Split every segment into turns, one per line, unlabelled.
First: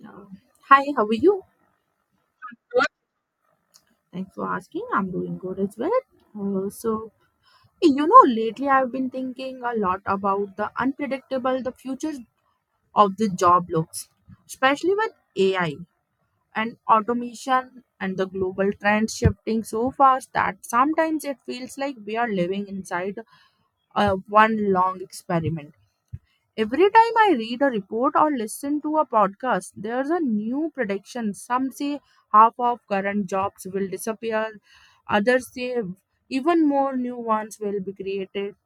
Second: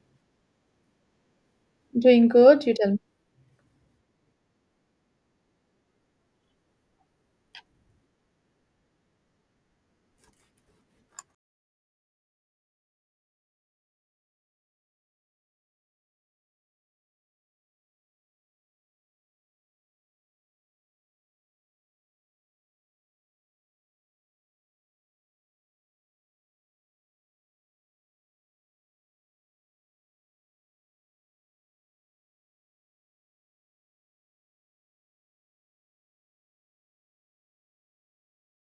Yeah. Hi, how are you?
Doing good, you tell me.
Thanks for asking. I'm doing good as well. So, hey, lately I've been thinking a lot about the future of the job looks, especially with AI and automation and the global trends shifting so fast that sometimes it feels like we are living inside one long experiment. Every time I read a report or listen to a podcast, there's a new prediction. Some say half of current jobs will disappear, others say even more new ones will be created,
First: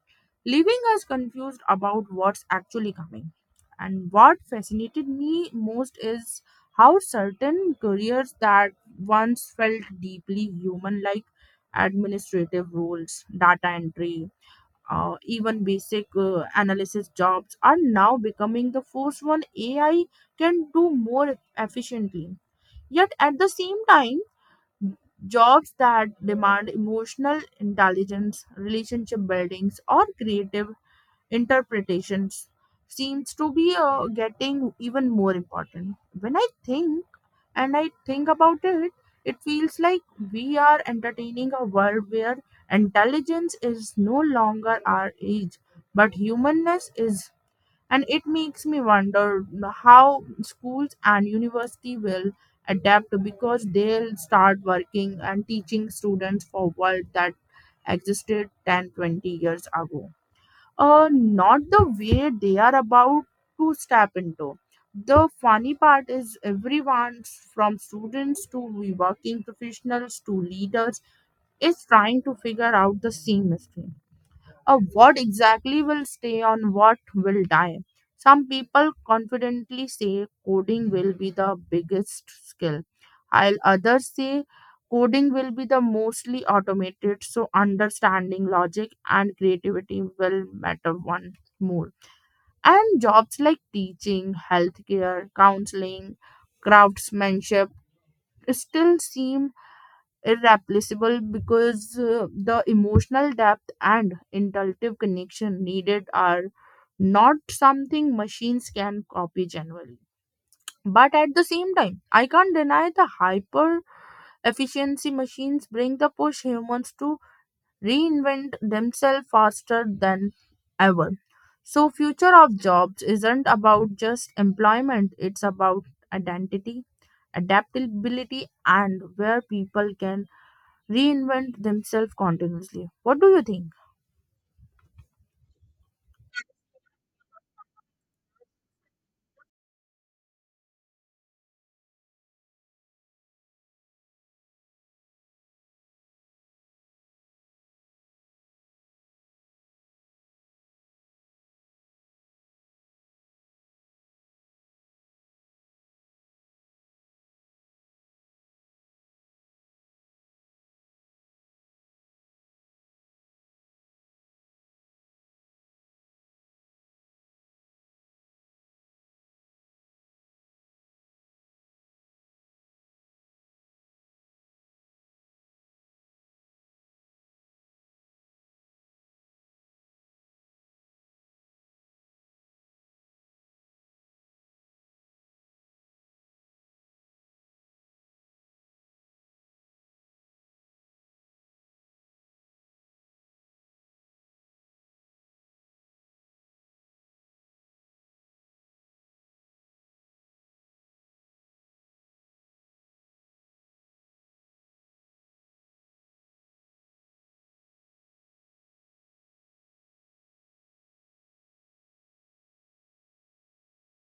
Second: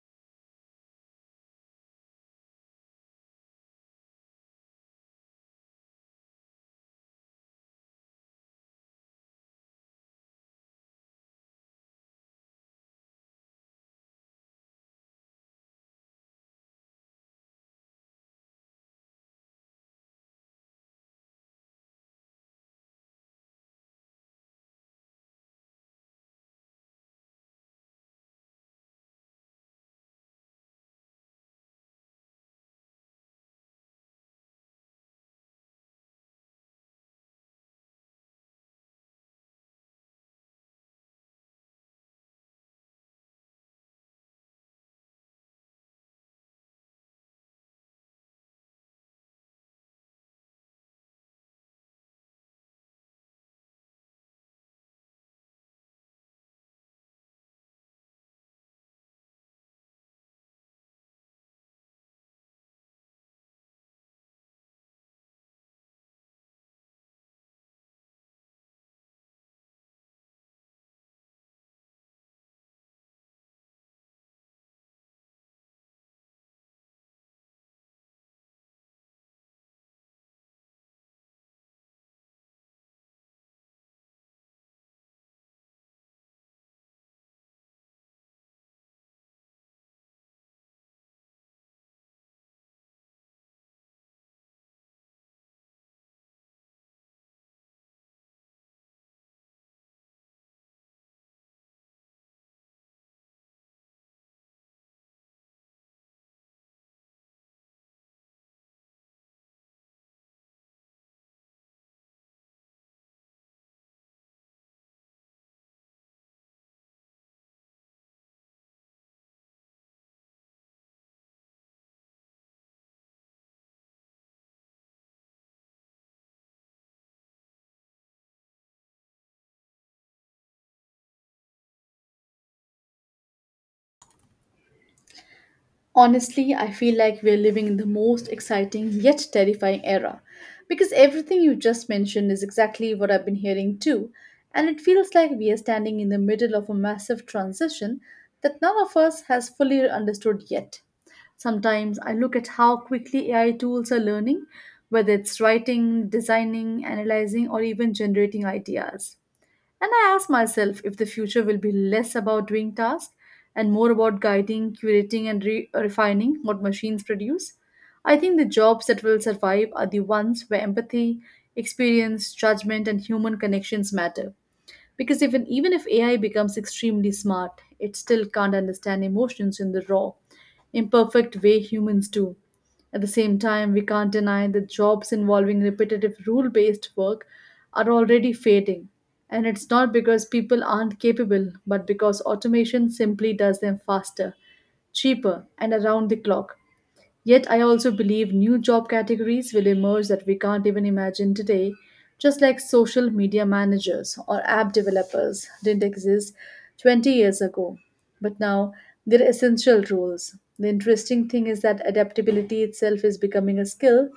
leaving us confused about what's actually coming. And what fascinated me most is how certain careers that once felt deeply human, like administrative roles, data entry, even basic analysis jobs are now becoming the first one AI can do more efficiently. Yet at the same time, jobs that demand emotional intelligence, relationship buildings, or creative interpretations seems to be getting even more important. When I think and I think about it, it feels like we are entertaining a world where intelligence is no longer our age, but humanness is. And it makes me wonder how schools and university will adapt because they'll start working and teaching students for world that existed 10, 20 years ago, not the way they are about to step into. The funny part is everyone from students to working professionals to leaders is trying to figure out the same mystery of what exactly will stay on what will die. Some people confidently say coding will be the biggest skill, while others say coding will be the mostly automated, so understanding logic and creativity will matter one more. And jobs like teaching, healthcare, counseling, craftsmanship still seem irreplaceable because the emotional depth and intuitive connection needed are not something machines can copy generally. But at the same time, I can't deny the hyper efficiency machines bring the push humans to reinvent themselves faster than ever. So future of jobs isn't about just employment, it's about identity, adaptability and where people can reinvent themselves continuously. What do you think?
Honestly, I feel like we're living in the most exciting yet terrifying era because everything you just mentioned is exactly what I've been hearing too. And it feels like we are standing in the middle of a massive transition that none of us has fully understood yet. Sometimes I look at how quickly AI tools are learning, whether it's writing, designing, analyzing, or even generating ideas. And I ask myself if the future will be less about doing tasks and more about guiding, curating, and refining what machines produce. I think the jobs that will survive are the ones where empathy, experience, judgment, and human connections matter because even if AI becomes extremely smart, it still can't understand emotions in the raw, imperfect way humans do. At the same time, we can't deny that jobs involving repetitive rule based work are already fading. And it's not because people aren't capable, but because automation simply does them faster, cheaper, and around the clock. Yet I also believe new job categories will emerge that we can't even imagine today, just like social media managers or app developers didn't exist 20 years ago. But now they're essential roles. The interesting thing is that adaptability itself is becoming a skill.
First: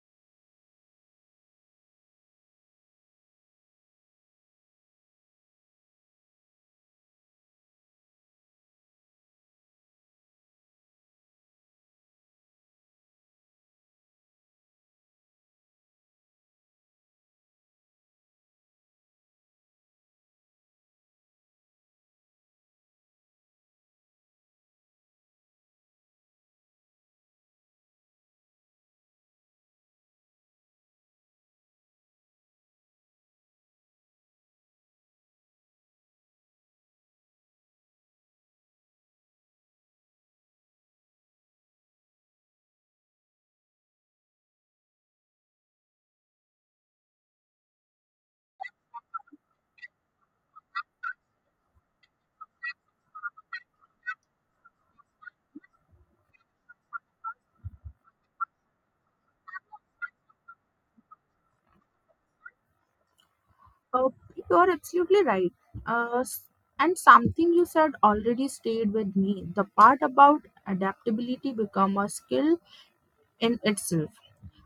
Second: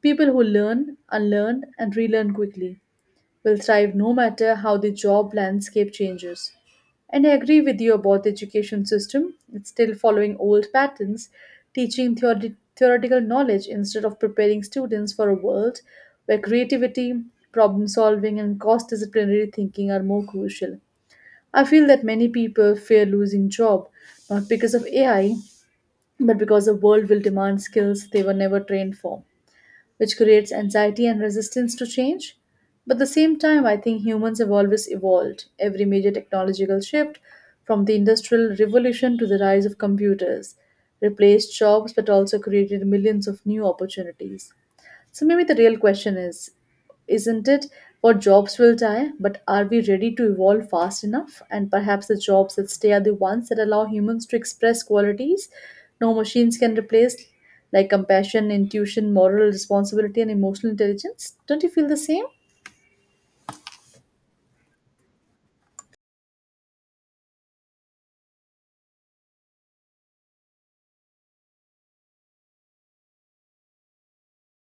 People who learn, unlearn, and relearn quickly will thrive no matter how the job landscape changes. And I agree with you about the education system. It's still following old patterns, teaching theoretical knowledge instead of preparing students for a world where creativity, problem solving, and cost disciplinary thinking are more crucial. I feel that many people fear losing job not because of AI, but because the world will demand skills they were never trained for, which creates anxiety and resistance to change. But at the same time, I think humans have always evolved. Every major technological shift, from the Industrial Revolution to the rise of computers, replaced jobs but also created millions of new opportunities. So maybe the real question is, isn't it what jobs will die, but are we ready to evolve fast enough? And perhaps the jobs that stay are the ones that allow humans to express qualities no machines can replace, like compassion, intuition, moral responsibility, and emotional intelligence. Don't you feel the same?
Oh, you're absolutely right. Uh, s- and something you said already stayed with me. The part about adaptability become a skill in itself.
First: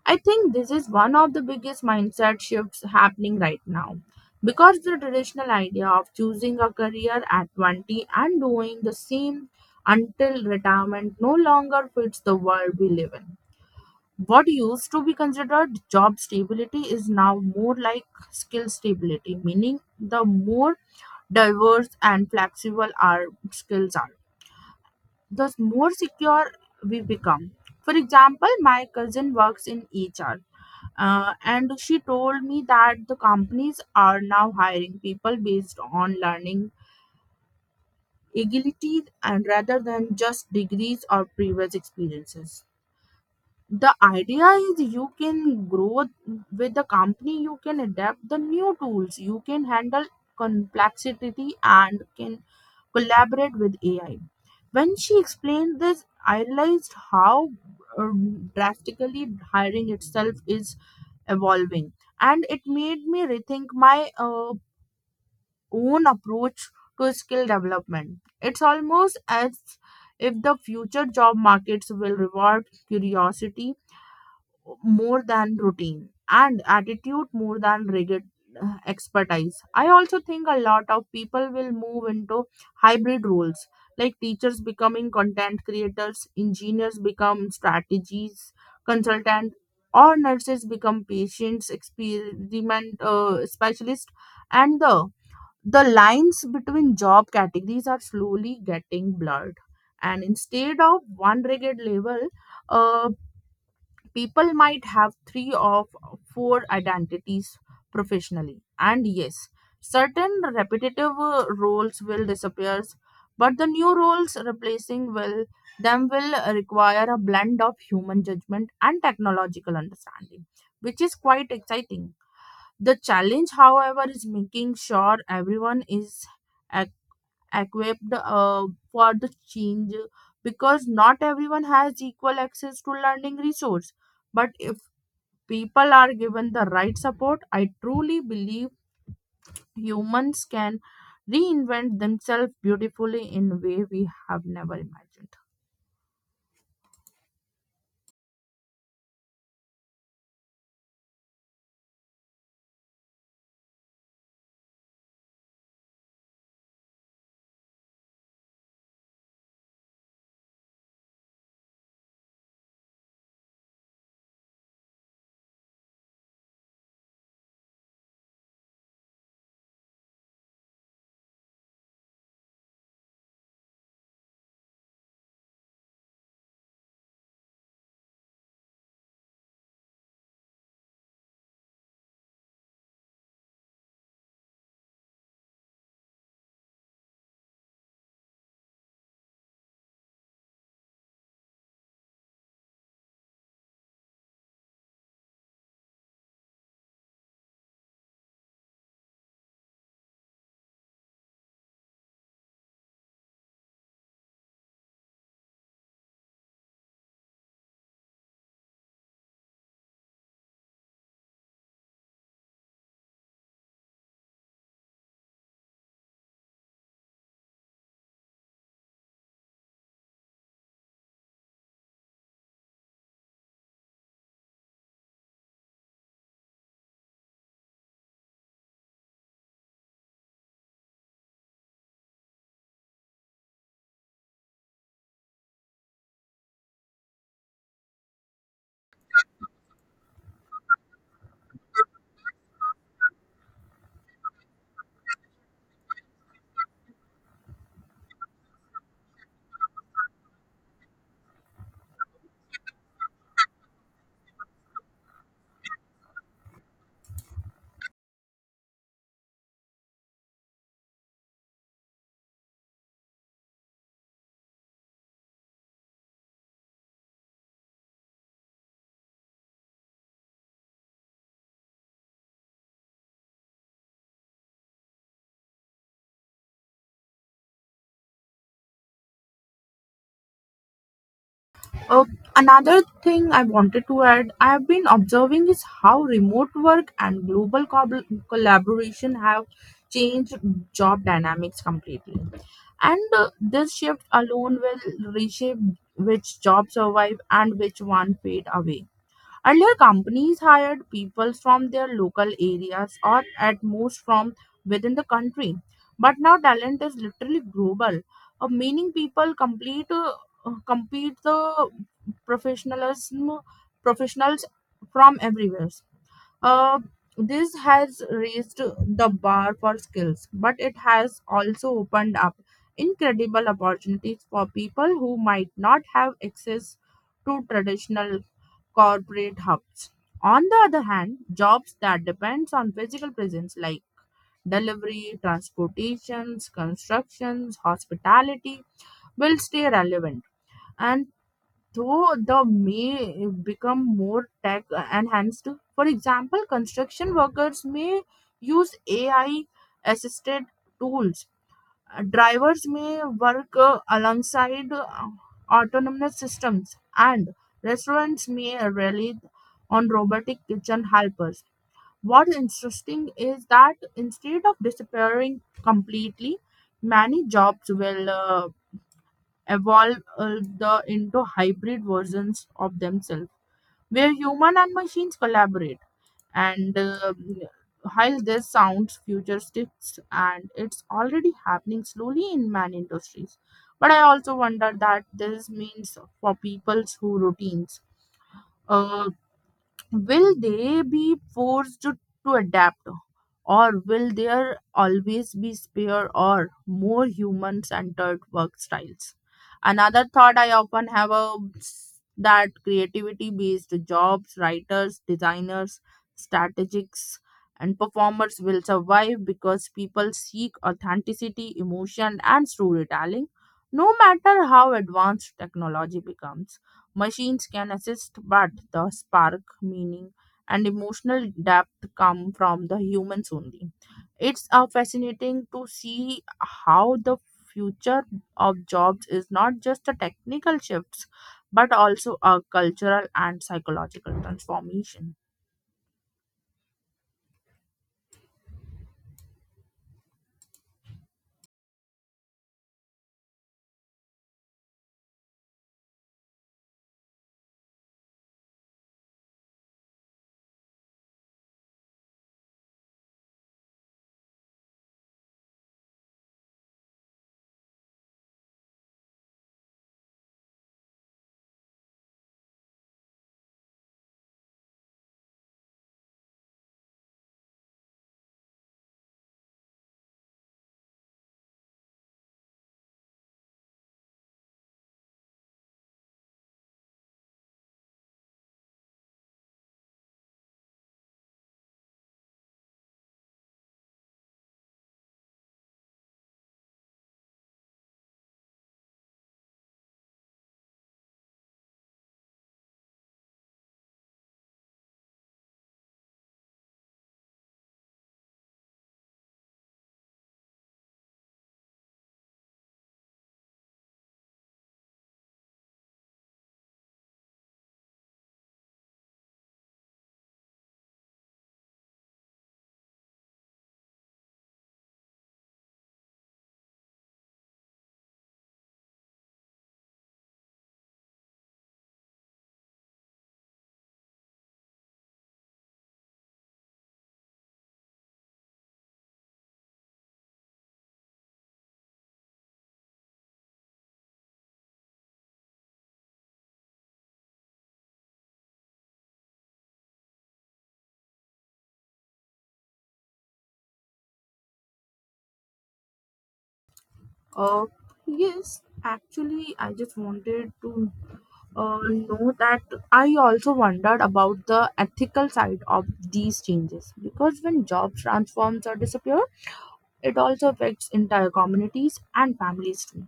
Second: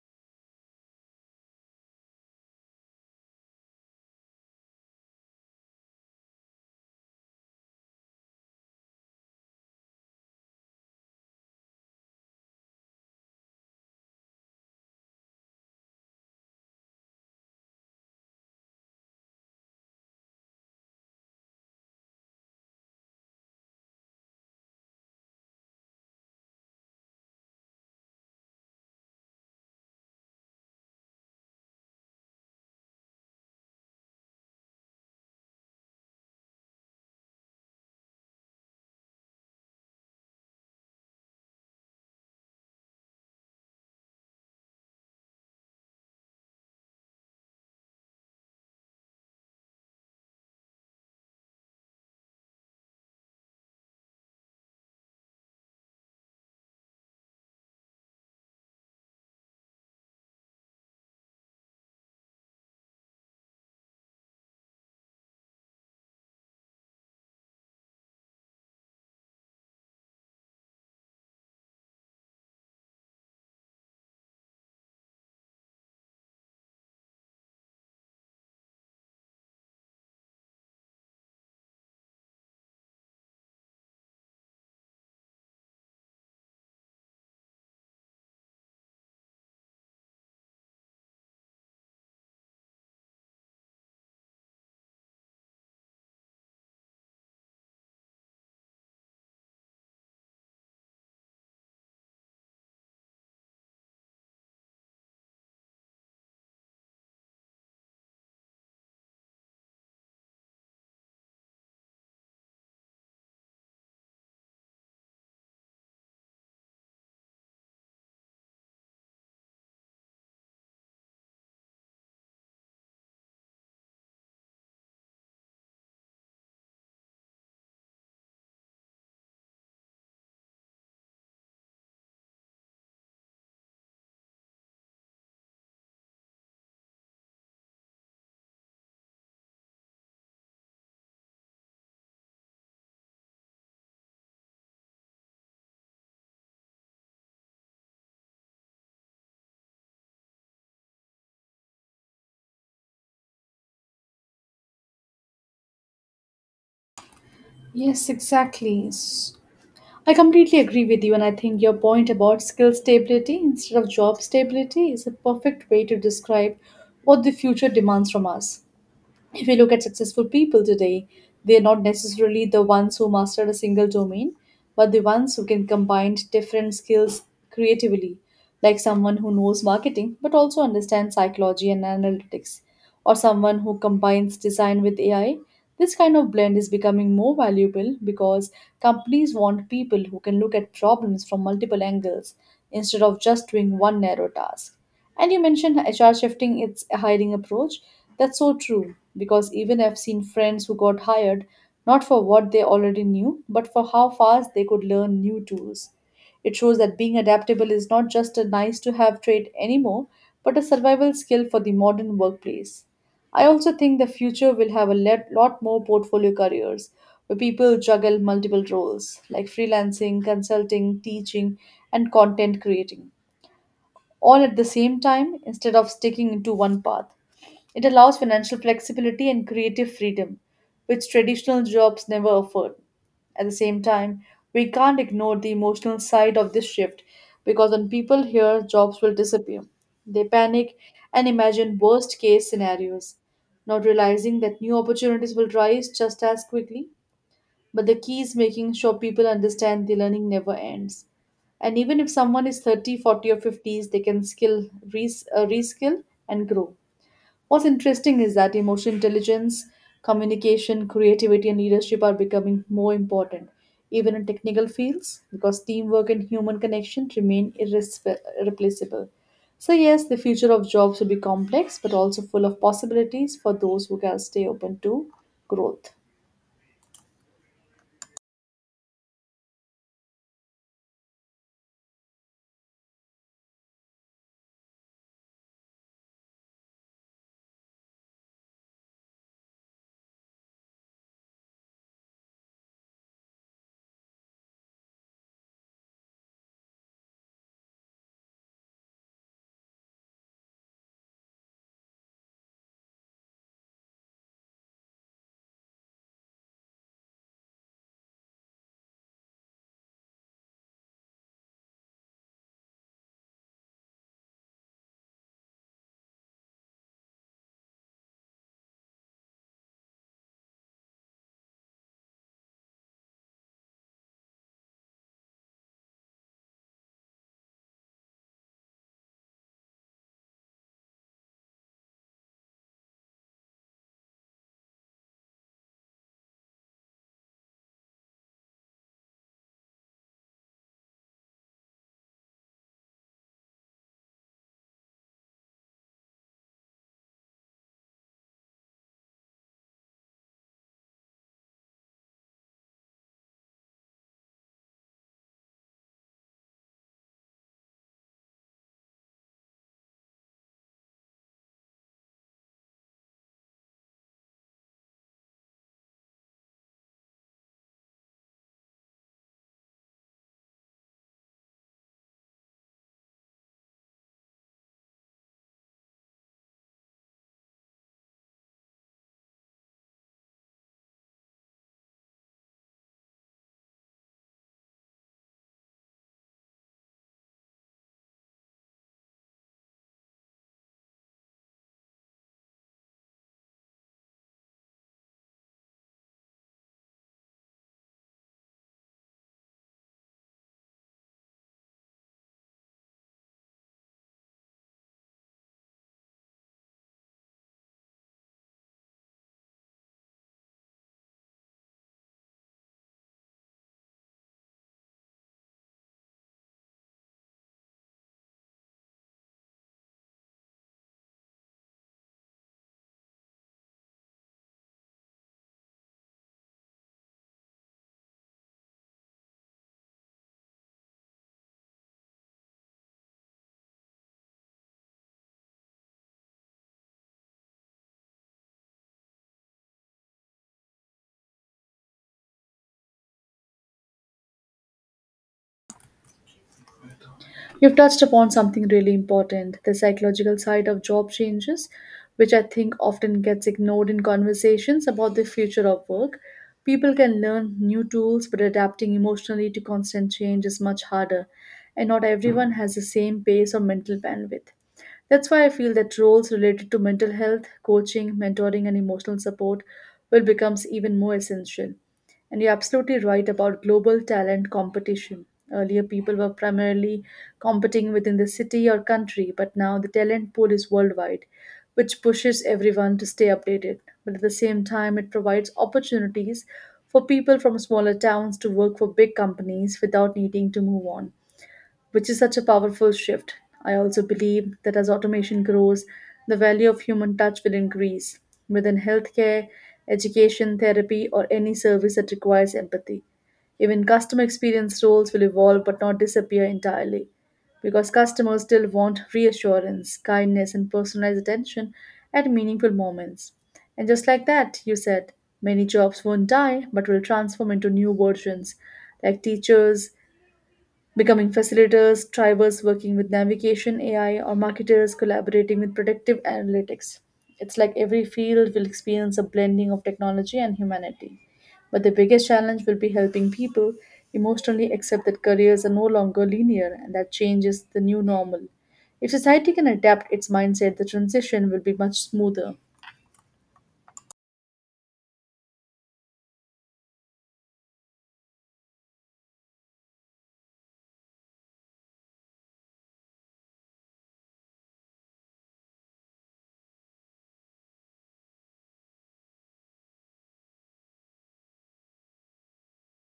I think this is one of the biggest mindset shifts happening right now. Because the traditional idea of choosing a career at 20 and doing the same until retirement no longer fits the world we live in. What used to be considered job stability is now more like skill stability, meaning the more diverse and flexible our skills are, the more secure we become. For example, my cousin works in HR, and she told me that the companies are now hiring people based on learning agility and rather than just degrees or previous experiences. The idea is you can grow with the company, you can adapt the new tools, you can handle complexity and can collaborate with AI. When she explained this, I realized how uh, drastically hiring itself is evolving, and it made me rethink my own approach to skill development. It's almost as if the future job markets will reward curiosity more than routine and attitude more than rigid expertise. I also think a lot of people will move into hybrid roles like teachers becoming content creators, engineers become strategies consultant, or nurses become patients experiment specialist. And the lines between job categories are slowly getting blurred, and instead of one rigid level, uh, People might have three or four identities professionally. And yes, certain repetitive roles will disappear, but the new roles replacing will them will require a blend of human judgment and technological understanding, which is quite exciting. The challenge, however, is making sure everyone is ac- equipped, for the change because not everyone has equal access to learning resource, but people are given the right support, I truly believe humans can reinvent themselves beautifully in a way we have never imagined.
Yes, exactly. I completely agree with you, and I think your point about skill stability instead of job stability is a perfect way to describe what the future demands from us. If you look at successful people today, they are not necessarily the ones who mastered a single domain, but the ones who can combine different skills creatively, like someone who knows marketing but also understands psychology and analytics, or someone who combines design with AI. This kind of blend is becoming more valuable because companies want people who can look at problems from multiple angles instead of just doing one narrow task. And you mentioned HR shifting its hiring approach. That's so true because even I've seen friends who got hired not for what they already knew, but for how fast they could learn new tools. It shows that being adaptable is not just a nice to have trait anymore, but a survival skill for the modern workplace. I also think the future will have a lot more portfolio careers where people juggle multiple roles like freelancing, consulting, teaching, and content creating all at the same time instead of sticking into one path. It allows financial flexibility and creative freedom, which traditional jobs never afford. At the same time, we can't ignore the emotional side of this shift because when people hear jobs will disappear, they panic and imagine worst case scenarios, not realizing that new opportunities will rise just as quickly, but the key is making sure people understand the learning never ends. And even if someone is 30, 40, or 50s, they can skill, reskill and grow. What's interesting is that emotional intelligence, communication, creativity, and leadership are becoming more important, even in technical fields, because teamwork and human connection remain irreplaceable. So, yes, the future of jobs will be complex, but also full of possibilities for those who can stay open to growth.
Uh, another thing I wanted to add, I have been observing is how remote work and global collaboration have changed job dynamics completely. And this shift alone will reshape which jobs survive and which one fade away. Earlier, companies hired people from their local areas or at most from within the country. But now talent is literally global, meaning people complete compete the professionalism professionals from everywhere. Uh, this has raised the bar for skills, but it has also opened up incredible opportunities for people who might not have access to traditional corporate hubs. On the other hand, jobs that depends on physical presence like delivery, transportations, constructions, hospitality will stay relevant, and though the may become more tech enhanced. For example, construction workers may use AI assisted tools, drivers may work alongside autonomous systems, and restaurants may rely on robotic kitchen helpers. What's interesting is that instead of disappearing completely, many jobs will evolve into hybrid versions of themselves, where human and machines collaborate. And while this sounds futuristic, and it's already happening slowly in many industries, but I also wonder that this means for people's who routines, uh, will they be forced to adapt, or will there always be spare or more human centered work styles. Another thought I often have that creativity based jobs writers designers strategists and performers will survive because people seek authenticity emotion and storytelling no matter how advanced technology becomes. Machines can assist, but the spark, meaning, and emotional depth come from the humans only. It's fascinating to see how the future of jobs is not just a technical shifts, but also a cultural and psychological transformation.
You've touched upon something really important, the psychological side of job changes, which I think often gets ignored in conversations about the future of work. People can learn new tools, but adapting emotionally to constant change is much harder, and not everyone has the same pace or mental bandwidth. That's why I feel that roles related to mental health, coaching, mentoring, and emotional support will become even more essential. And you're absolutely right about global talent competition. Earlier, people were primarily competing within the city or country, but now the talent pool is worldwide, which pushes everyone to stay updated. But at the same time, it provides opportunities for people from smaller towns to work for big companies without needing to move on, which is such a powerful shift. I also believe that as automation grows, the value of human touch will increase within healthcare, education, therapy, or any service that requires empathy. Even customer experience roles will evolve but not disappear entirely because customers still want reassurance, kindness, and personalized attention at meaningful moments. And just like that, you said, many jobs won't die but will transform into new versions like teachers becoming facilitators, drivers working with navigation AI, or marketers collaborating with predictive analytics. It's like every field will experience a blending of technology and humanity. But the biggest challenge will be helping people emotionally accept that careers are no longer linear and that change is the new normal. If society can adapt its mindset, the transition will be much smoother.
Uh, yes, actually, I just wanted to No, that I also wondered about the ethical side of these changes because when jobs transforms or disappear, it also affects entire communities and families too.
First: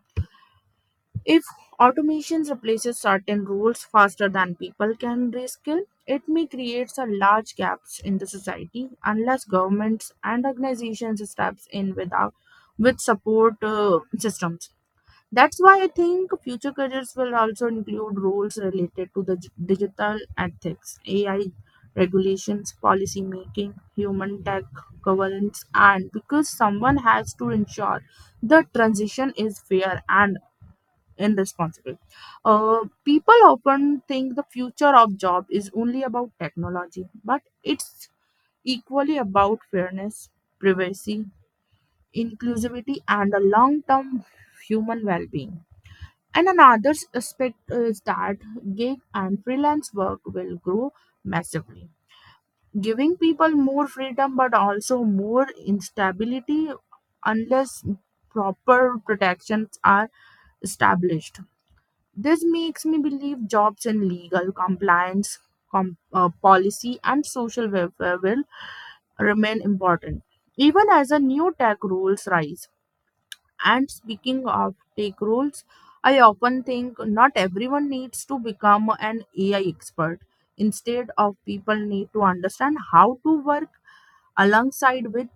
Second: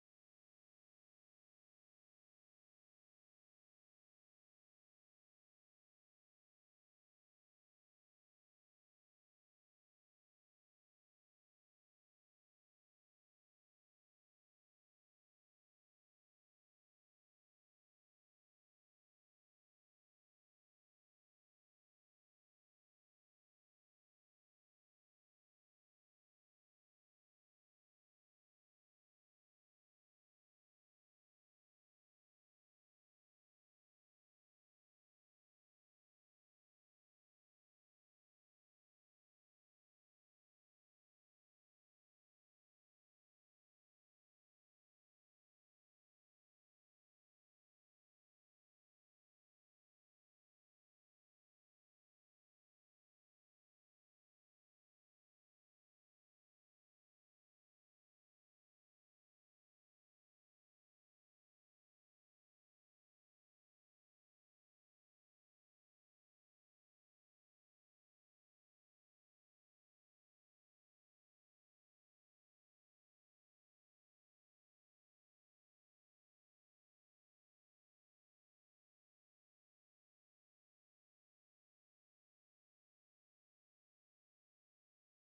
If automation replaces certain roles faster than people can reskill, it may create a large gaps in the society unless governments and organizations steps in without with support systems. That's why I think future careers will also include roles related to the digital ethics, AI regulations, policy making, human tech governance, and because someone has to ensure the transition is fair and irresponsible. People often think the future of job is only about technology, but it's equally about fairness, privacy, inclusivity, and a long-term human well-being. And another aspect is that gig and freelance work will grow massively, giving people more freedom but also more instability unless proper protections are established. This makes me believe jobs in legal compliance, policy, and social welfare will remain important, even as the new tech rules rise. And speaking of tech roles, I often think not everyone needs to become an AI expert. Instead of people need to understand how to work alongside with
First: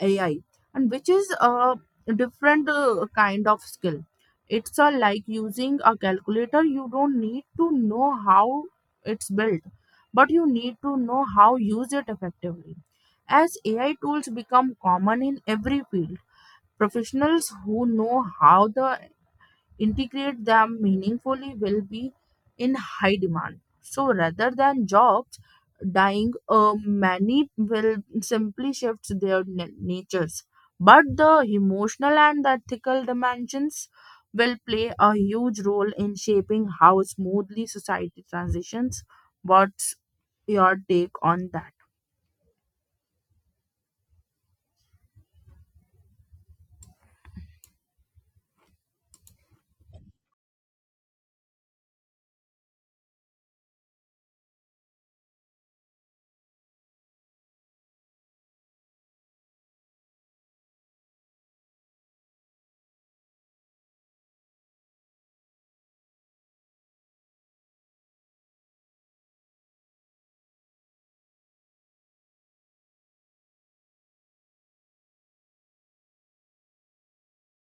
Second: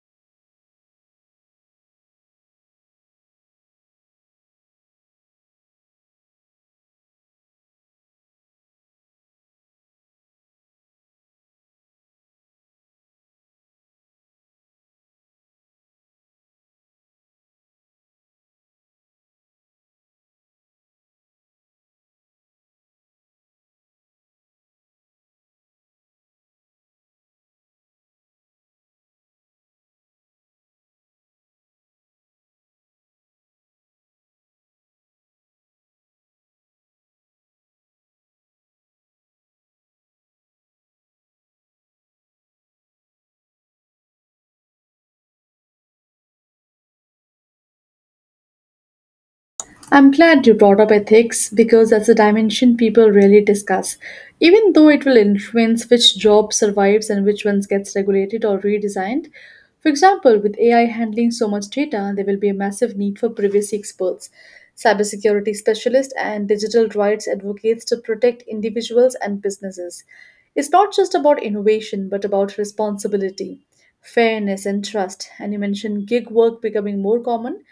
AI, and which is a different kind of skill. It's like using a calculator. You don't need to know how it's built, but you need to know how use it effectively. As AI tools become common in every field, professionals who know how to integrate them meaningfully will be in high demand. So rather than jobs dying, many will simply shift their natures. But the emotional and ethical dimensions will play a huge role in shaping how smoothly society transitions. What's your take on that?
I'm glad you brought up ethics because that's a dimension people rarely discuss, even though it will influence which job survives and which ones gets regulated or redesigned. For example, with AI handling so much data, there will be a massive need for privacy experts, cybersecurity specialists, and digital rights advocates to protect individuals and businesses. It's not just about innovation, but about responsibility, fairness, and trust. And you mentioned gig work becoming more common.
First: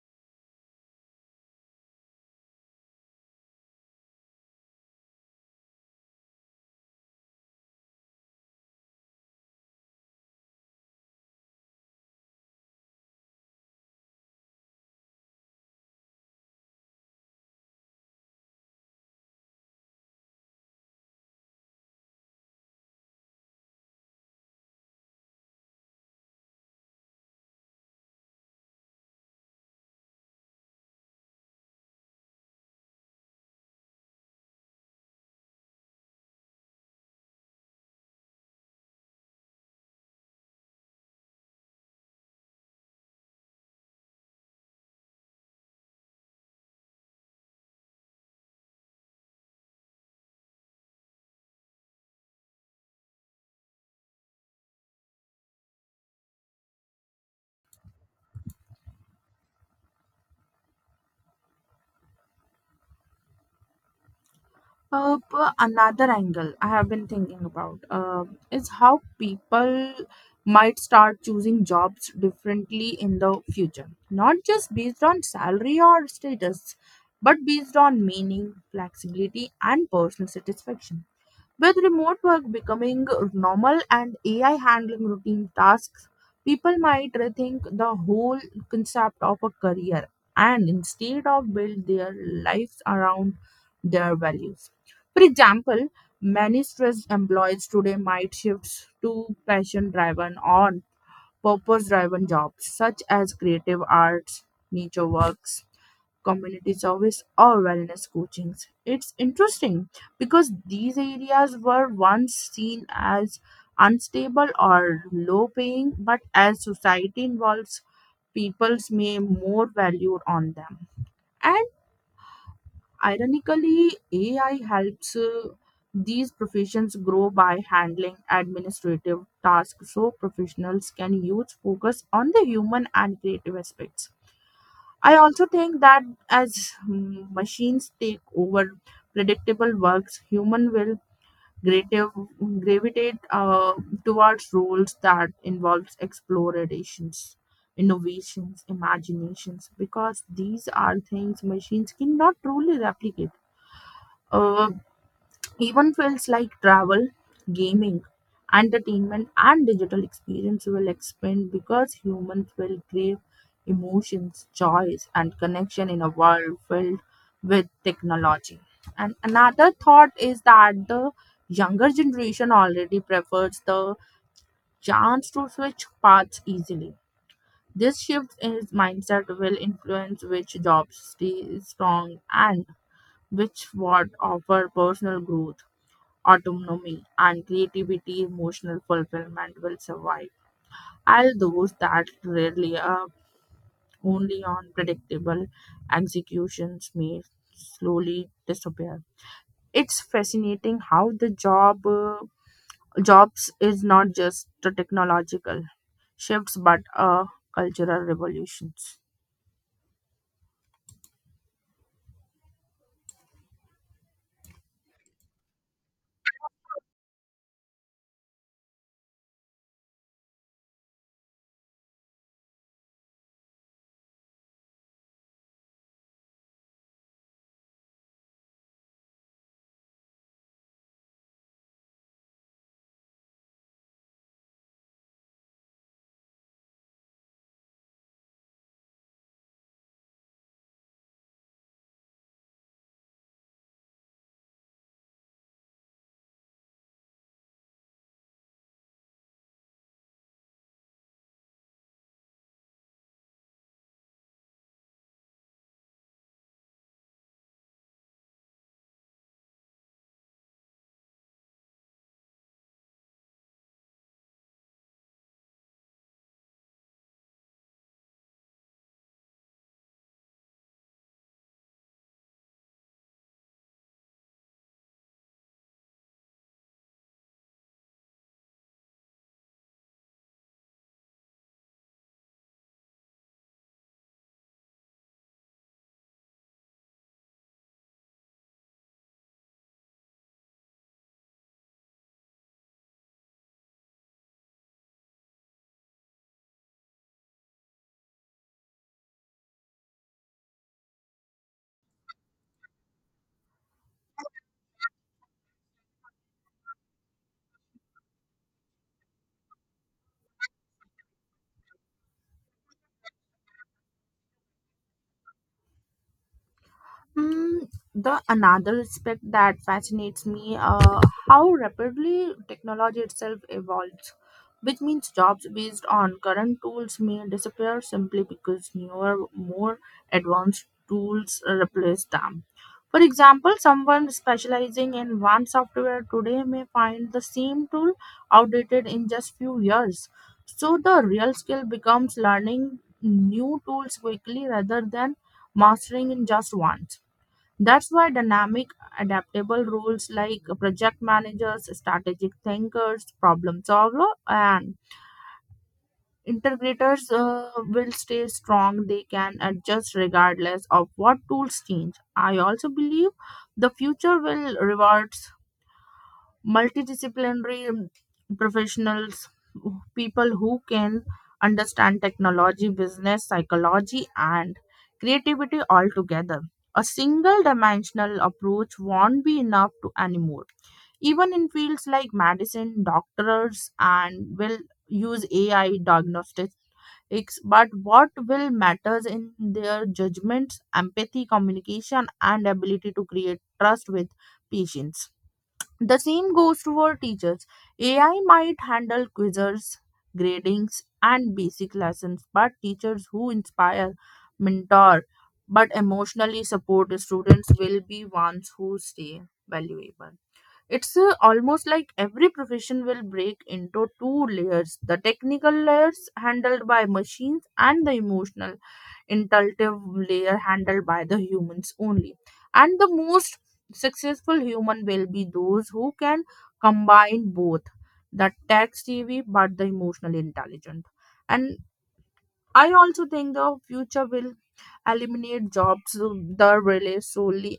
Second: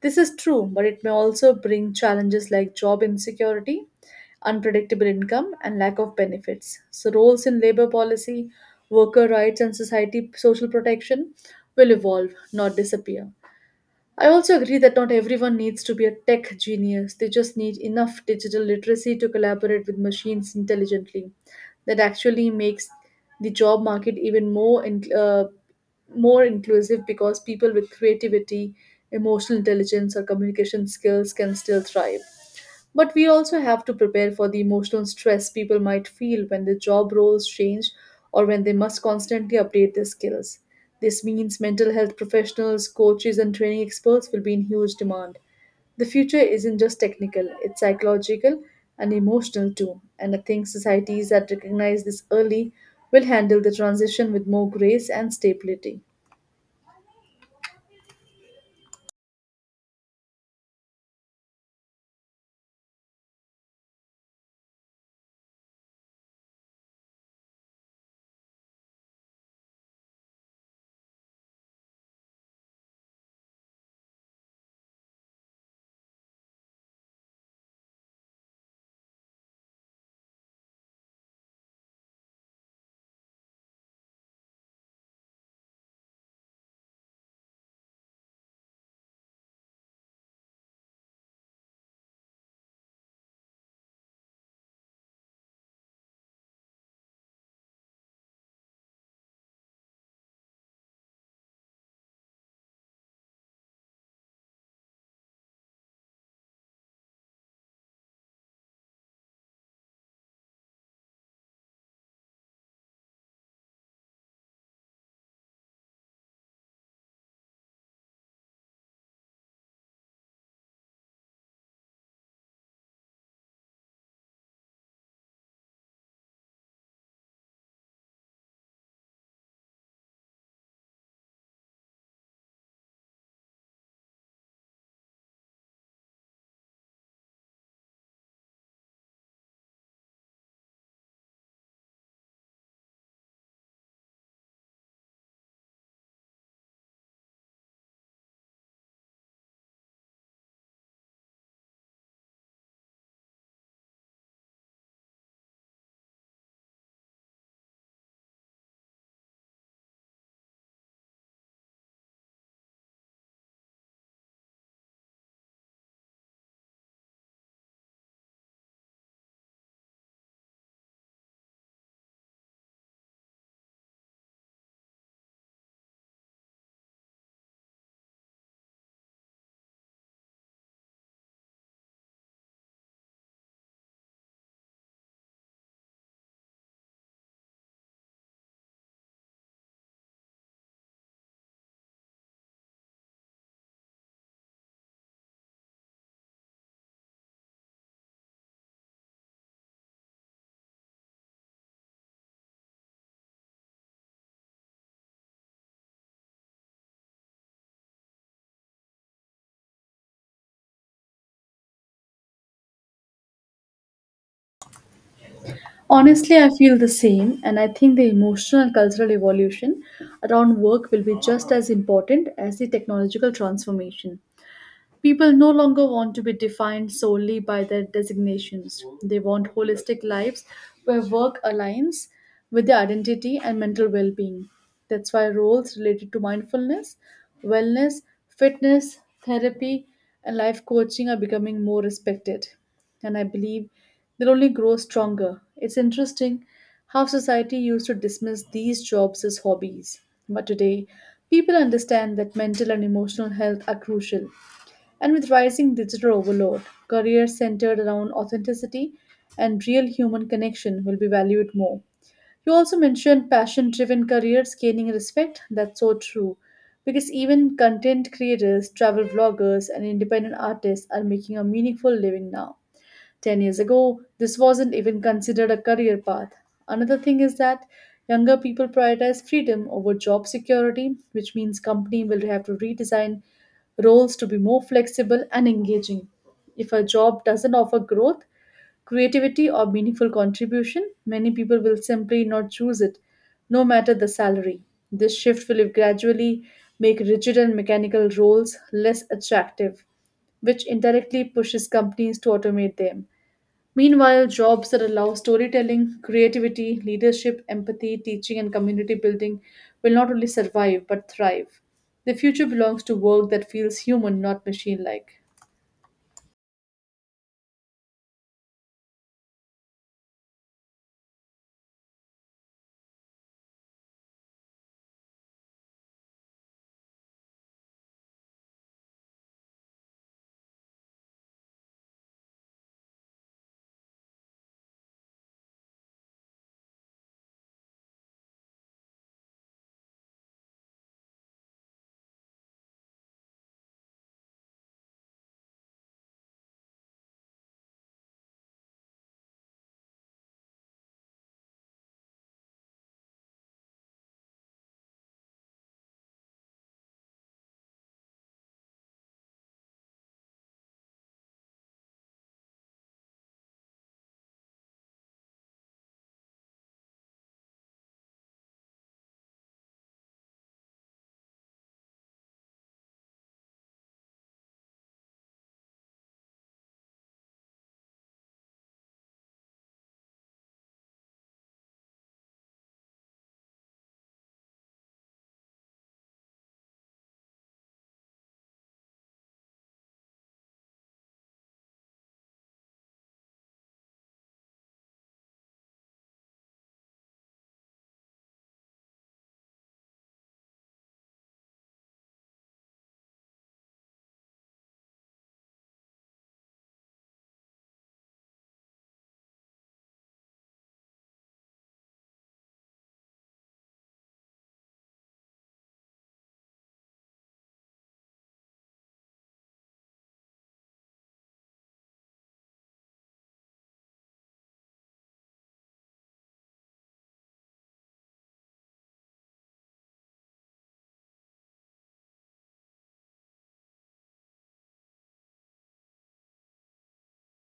This is true, but it may also bring challenges like job insecurity, unpredictable income, and lack of benefits. So, roles in labor policy, worker rights, and society social protection will evolve, not disappear. I also agree that not everyone needs to be a tech genius. They just need enough digital literacy to collaborate with machines intelligently. That actually makes the job market even more more inclusive because people with creativity, emotional intelligence, or communication skills can still thrive. But we also have to prepare for the emotional stress people might feel when their job roles change or when they must constantly update their skills. This means mental health professionals, coaches, and training experts will be in huge demand. The future isn't just technical, it's psychological and emotional too. And I think societies that recognize this early will handle the transition with more grace and stability.
But another angle I have been thinking about, is how people might start choosing jobs differently in the future, not just based on salary or status, but based on meaning, flexibility, and personal satisfaction. With remote work becoming normal and AI handling routine tasks, people might rethink the whole concept of a career and instead of build their lives around their values. For example, many stressed employees today might shift to passion driven or purpose driven jobs such as creative arts, nature works, community service or wellness coachings. It's interesting because these areas were once seen as unstable or low paying but as society involves people's may more value on them, and ironically AI helps these professions grow by handling administrative tasks so professionals can use focus on the human and creative aspects. I also think that as machines take over predictable works, human will grative, gravitate towards roles that involves explorations, innovations, imaginations, because these are things machines cannot truly replicate. Uh, even fields like travel, gaming, entertainment, and digital experience will expand because humans will crave emotions, joys, and connection in a world filled with technology. And another thought is that the younger generation already prefers the chance to switch paths easily. This shift in mindset will influence which jobs stay strong, and which what offer personal growth autonomy, and creativity, emotional fulfillment will survive. All those that rely only on predictable executions may slowly disappear. It's fascinating how the jobs is not just the technological shifts but cultural revolutions.
Honestly, I feel the same, and I think the emotional and cultural evolution around work will be just as important as the technological transformation. People no longer want to be defined solely by their designations. They want holistic lives where work aligns with their identity and mental well being. That's why roles related to mindfulness, wellness, fitness, therapy, and life coaching are becoming more respected. And I believe they'll only grow stronger. It's interesting how society used to dismiss these jobs as hobbies. But today, people understand that mental and emotional health are crucial. And with rising digital overload, careers centered around authenticity and real human connection will be valued more. You also mentioned passion driven careers gaining respect. That's so true. Because even content creators, travel vloggers, and independent artists are making a meaningful living now. 10 years ago, this wasn't even considered a career path. Another thing is that younger people prioritize freedom over job security, which means company will have to redesign roles to be more flexible and engaging. If a job doesn't offer growth, creativity or meaningful contribution, many people will simply not choose it, no matter the salary. This shift will gradually make rigid and mechanical roles less attractive, which indirectly pushes companies to automate them. Meanwhile, jobs that allow storytelling, creativity, leadership, empathy, teaching, and community building will not only survive but thrive. The future belongs to work that feels human, not machine like.
Mm, the another aspect that fascinates me, how rapidly technology itself evolves, which means jobs based on current tools may disappear simply because newer, more advanced tools replace them. For example, someone specializing in one software today may find the same tool outdated in just few years. So the real skill becomes learning new tools quickly rather than mastering in just one. That's why dynamic, adaptable roles like project managers, strategic thinkers, problem solver, and integrators will stay strong. They can adjust regardless of what tools change. I also believe the future will reward multidisciplinary professionals, people who can understand technology, business, psychology, and creativity all together. A single dimensional approach won't be enough to anymore. Even in fields like medicine, doctors and will use AI diagnostics, but what will matters in their judgments, empathy, communication, and ability to create trust with patients. The same goes to our teachers. AI might handle quizzes, gradings, and basic lessons, but teachers who inspire, mentor, but emotionally support students will be ones who stay valuable. It's almost like every profession will break into two layers, the technical layers handled by machines, and the emotional, intuitive layer handled by the humans only. And the most successful human will be those who can combine both, the tech savvy but the emotional intelligent. And I also think the future will eliminate jobs that rely solely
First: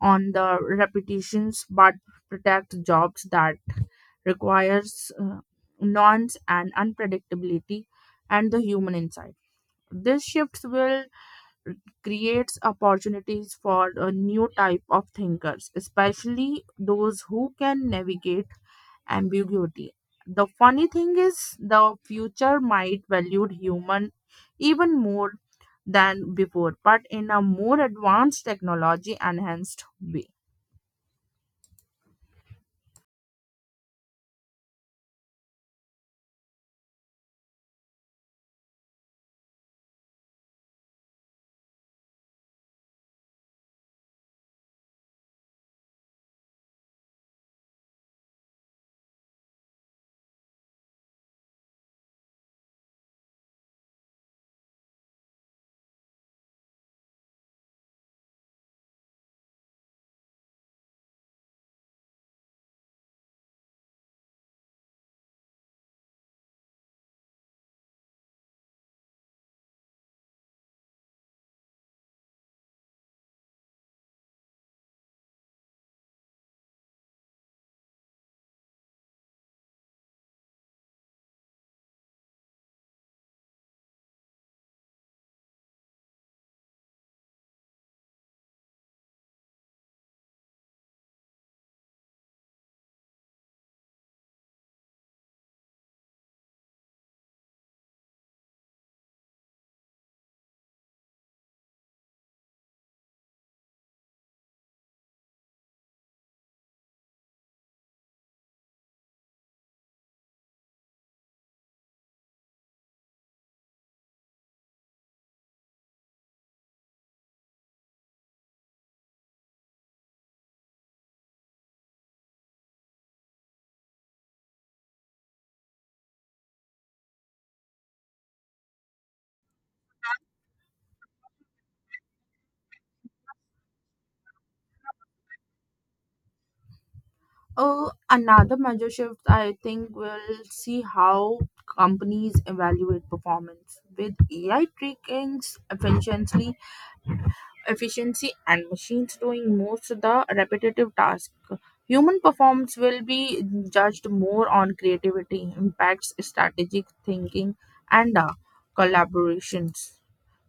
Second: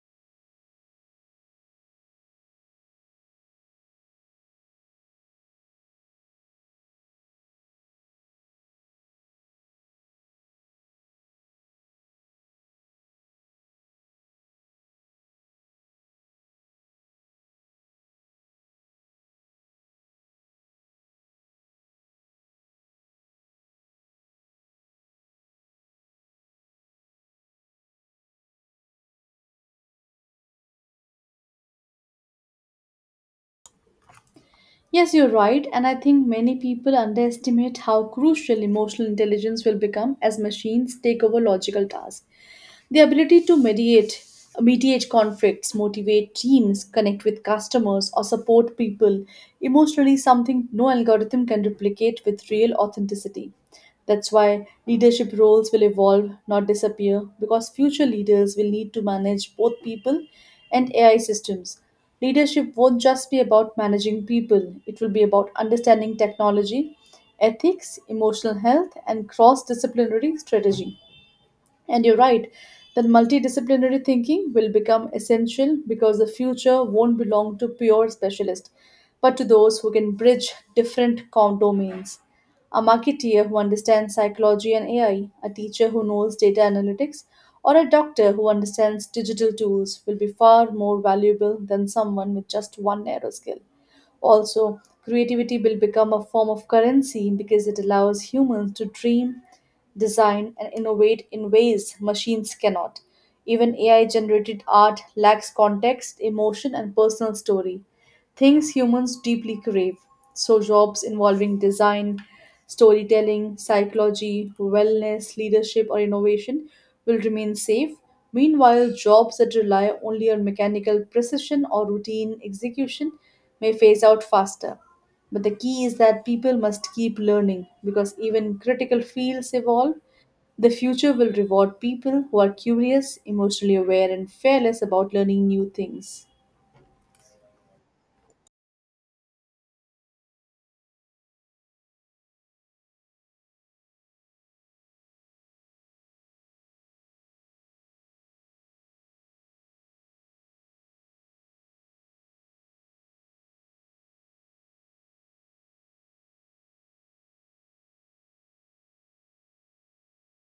on the repetitions, but protect jobs that requires nuance and unpredictability and the human insight. This shift will creates opportunities for a new type of thinkers, especially those who can navigate ambiguity. The funny thing is, the future might value human even more than before, but in a more advanced, technology enhanced way.
Yes, you're right, and I think many people underestimate how crucial emotional intelligence will become as machines take over logical tasks. The ability to mediate conflicts, motivate teams, connect with customers, or support people emotionally is something no algorithm can replicate with real authenticity. That's why leadership roles will evolve, not disappear, because future leaders will need to manage both people and AI systems. Leadership won't just be about managing people, it will be about understanding technology, ethics, emotional health, and cross disciplinary strategy. And you're right that multidisciplinary thinking will become essential because the future won't belong to pure specialists, but to those who can bridge different domains. A marketeer who understands psychology and AI, a teacher who knows data analytics, or a doctor who understands digital tools will be far more valuable than someone with just one narrow skill. Also, creativity will become a form of currency because it allows humans to dream, design, and innovate in ways machines cannot. Even AI generated art lacks context, emotion, and personal story, things humans deeply crave. So, jobs involving design, storytelling, psychology, wellness, leadership, or innovation will remain safe. Meanwhile, jobs that rely only on mechanical precision or routine execution may phase out faster. But the key is that people must keep learning because even critical fields evolve. The future will reward people who are curious, emotionally aware, and fearless about learning new things.
Another major shift I think will see how companies evaluate performance, with AI tracking efficiency efficiency and machines doing most of the repetitive task. Human performance will be judged more on creativity, impacts, strategic thinking, and collaborations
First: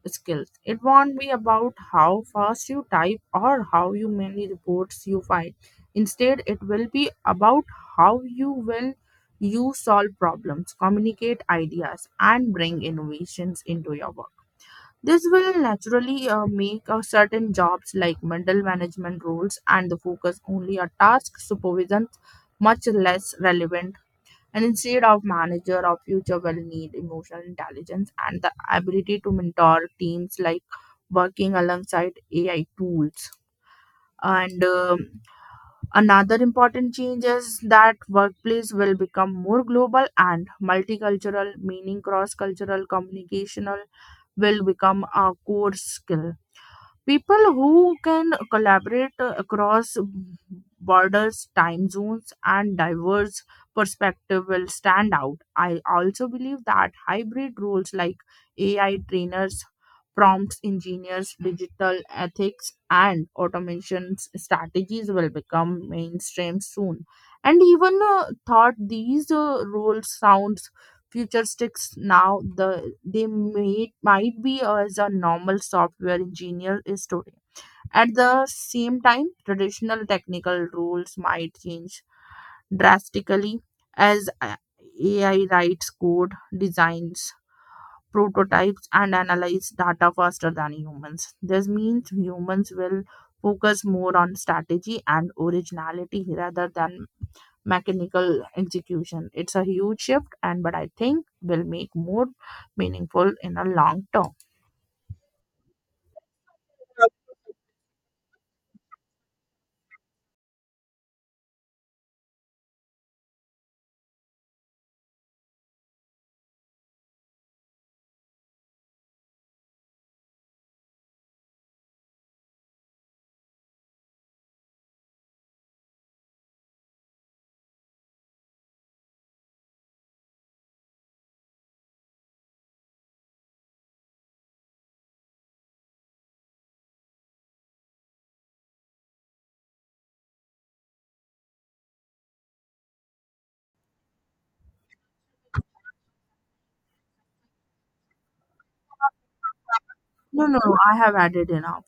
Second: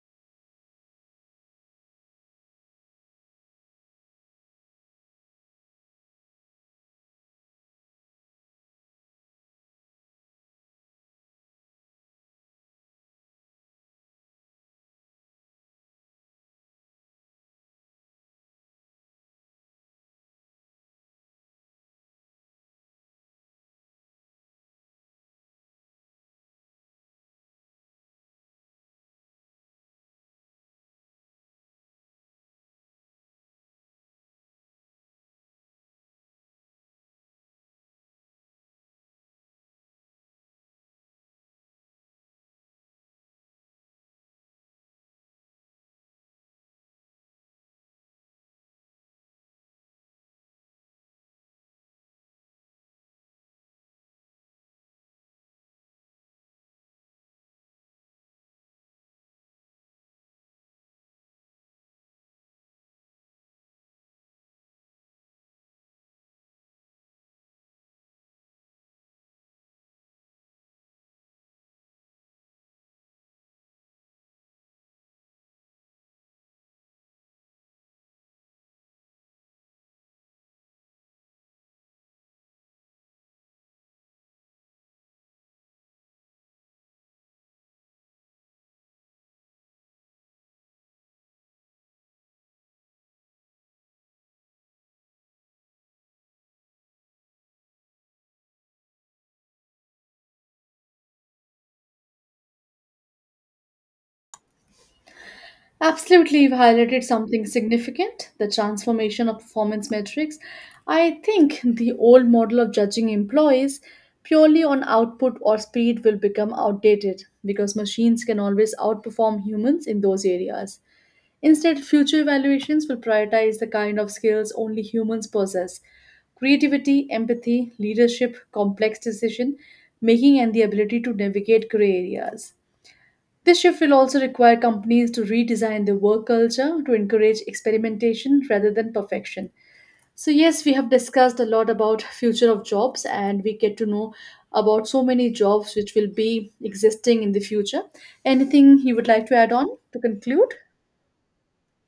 skills. It won't be about how fast you type or how you many reports you file. Instead, it will be about how you solve problems, communicate ideas, and bring innovations into your work. This will naturally make certain jobs like middle management roles and the focus only on task supervision much less relevant. And instead of manager of future will need emotional intelligence and the ability to mentor teams like working alongside AI tools. And another important change is that workplace will become more global and multicultural, meaning cross-cultural communicational will become a core skill. People who can collaborate across borders, time zones, and diverse perspective will stand out. I also believe that hybrid roles like AI trainers, prompts engineers, digital ethics, and automation strategies will become mainstream soon. And even thought these roles sound futuristics now, they might be as a normal software engineer is today. At the same time, traditional technical roles might change drastically as AI writes code, designs, prototypes, and analyze data faster than humans. This means humans will focus more on strategy and originality rather than mechanical execution. It's a huge shift, and but I think will make more meaningful in a long term.
Absolutely, you've highlighted something significant, the transformation of performance metrics. I think the old model of judging employees purely on output or speed will become outdated because machines can always outperform humans in those areas. Instead, future evaluations will prioritize the kind of skills only humans possess: creativity, empathy, leadership, complex decision making, and the ability to navigate gray areas. This shift will also require companies to redesign their work culture to encourage experimentation rather than perfection. So yes, we have discussed a lot about future of jobs and we get to know about so many jobs which will be existing in the future. Anything you would like to add on to
No,
conclude?
no, no, I have added enough.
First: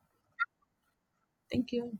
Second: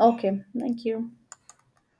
Okay, thank you.
Thank you.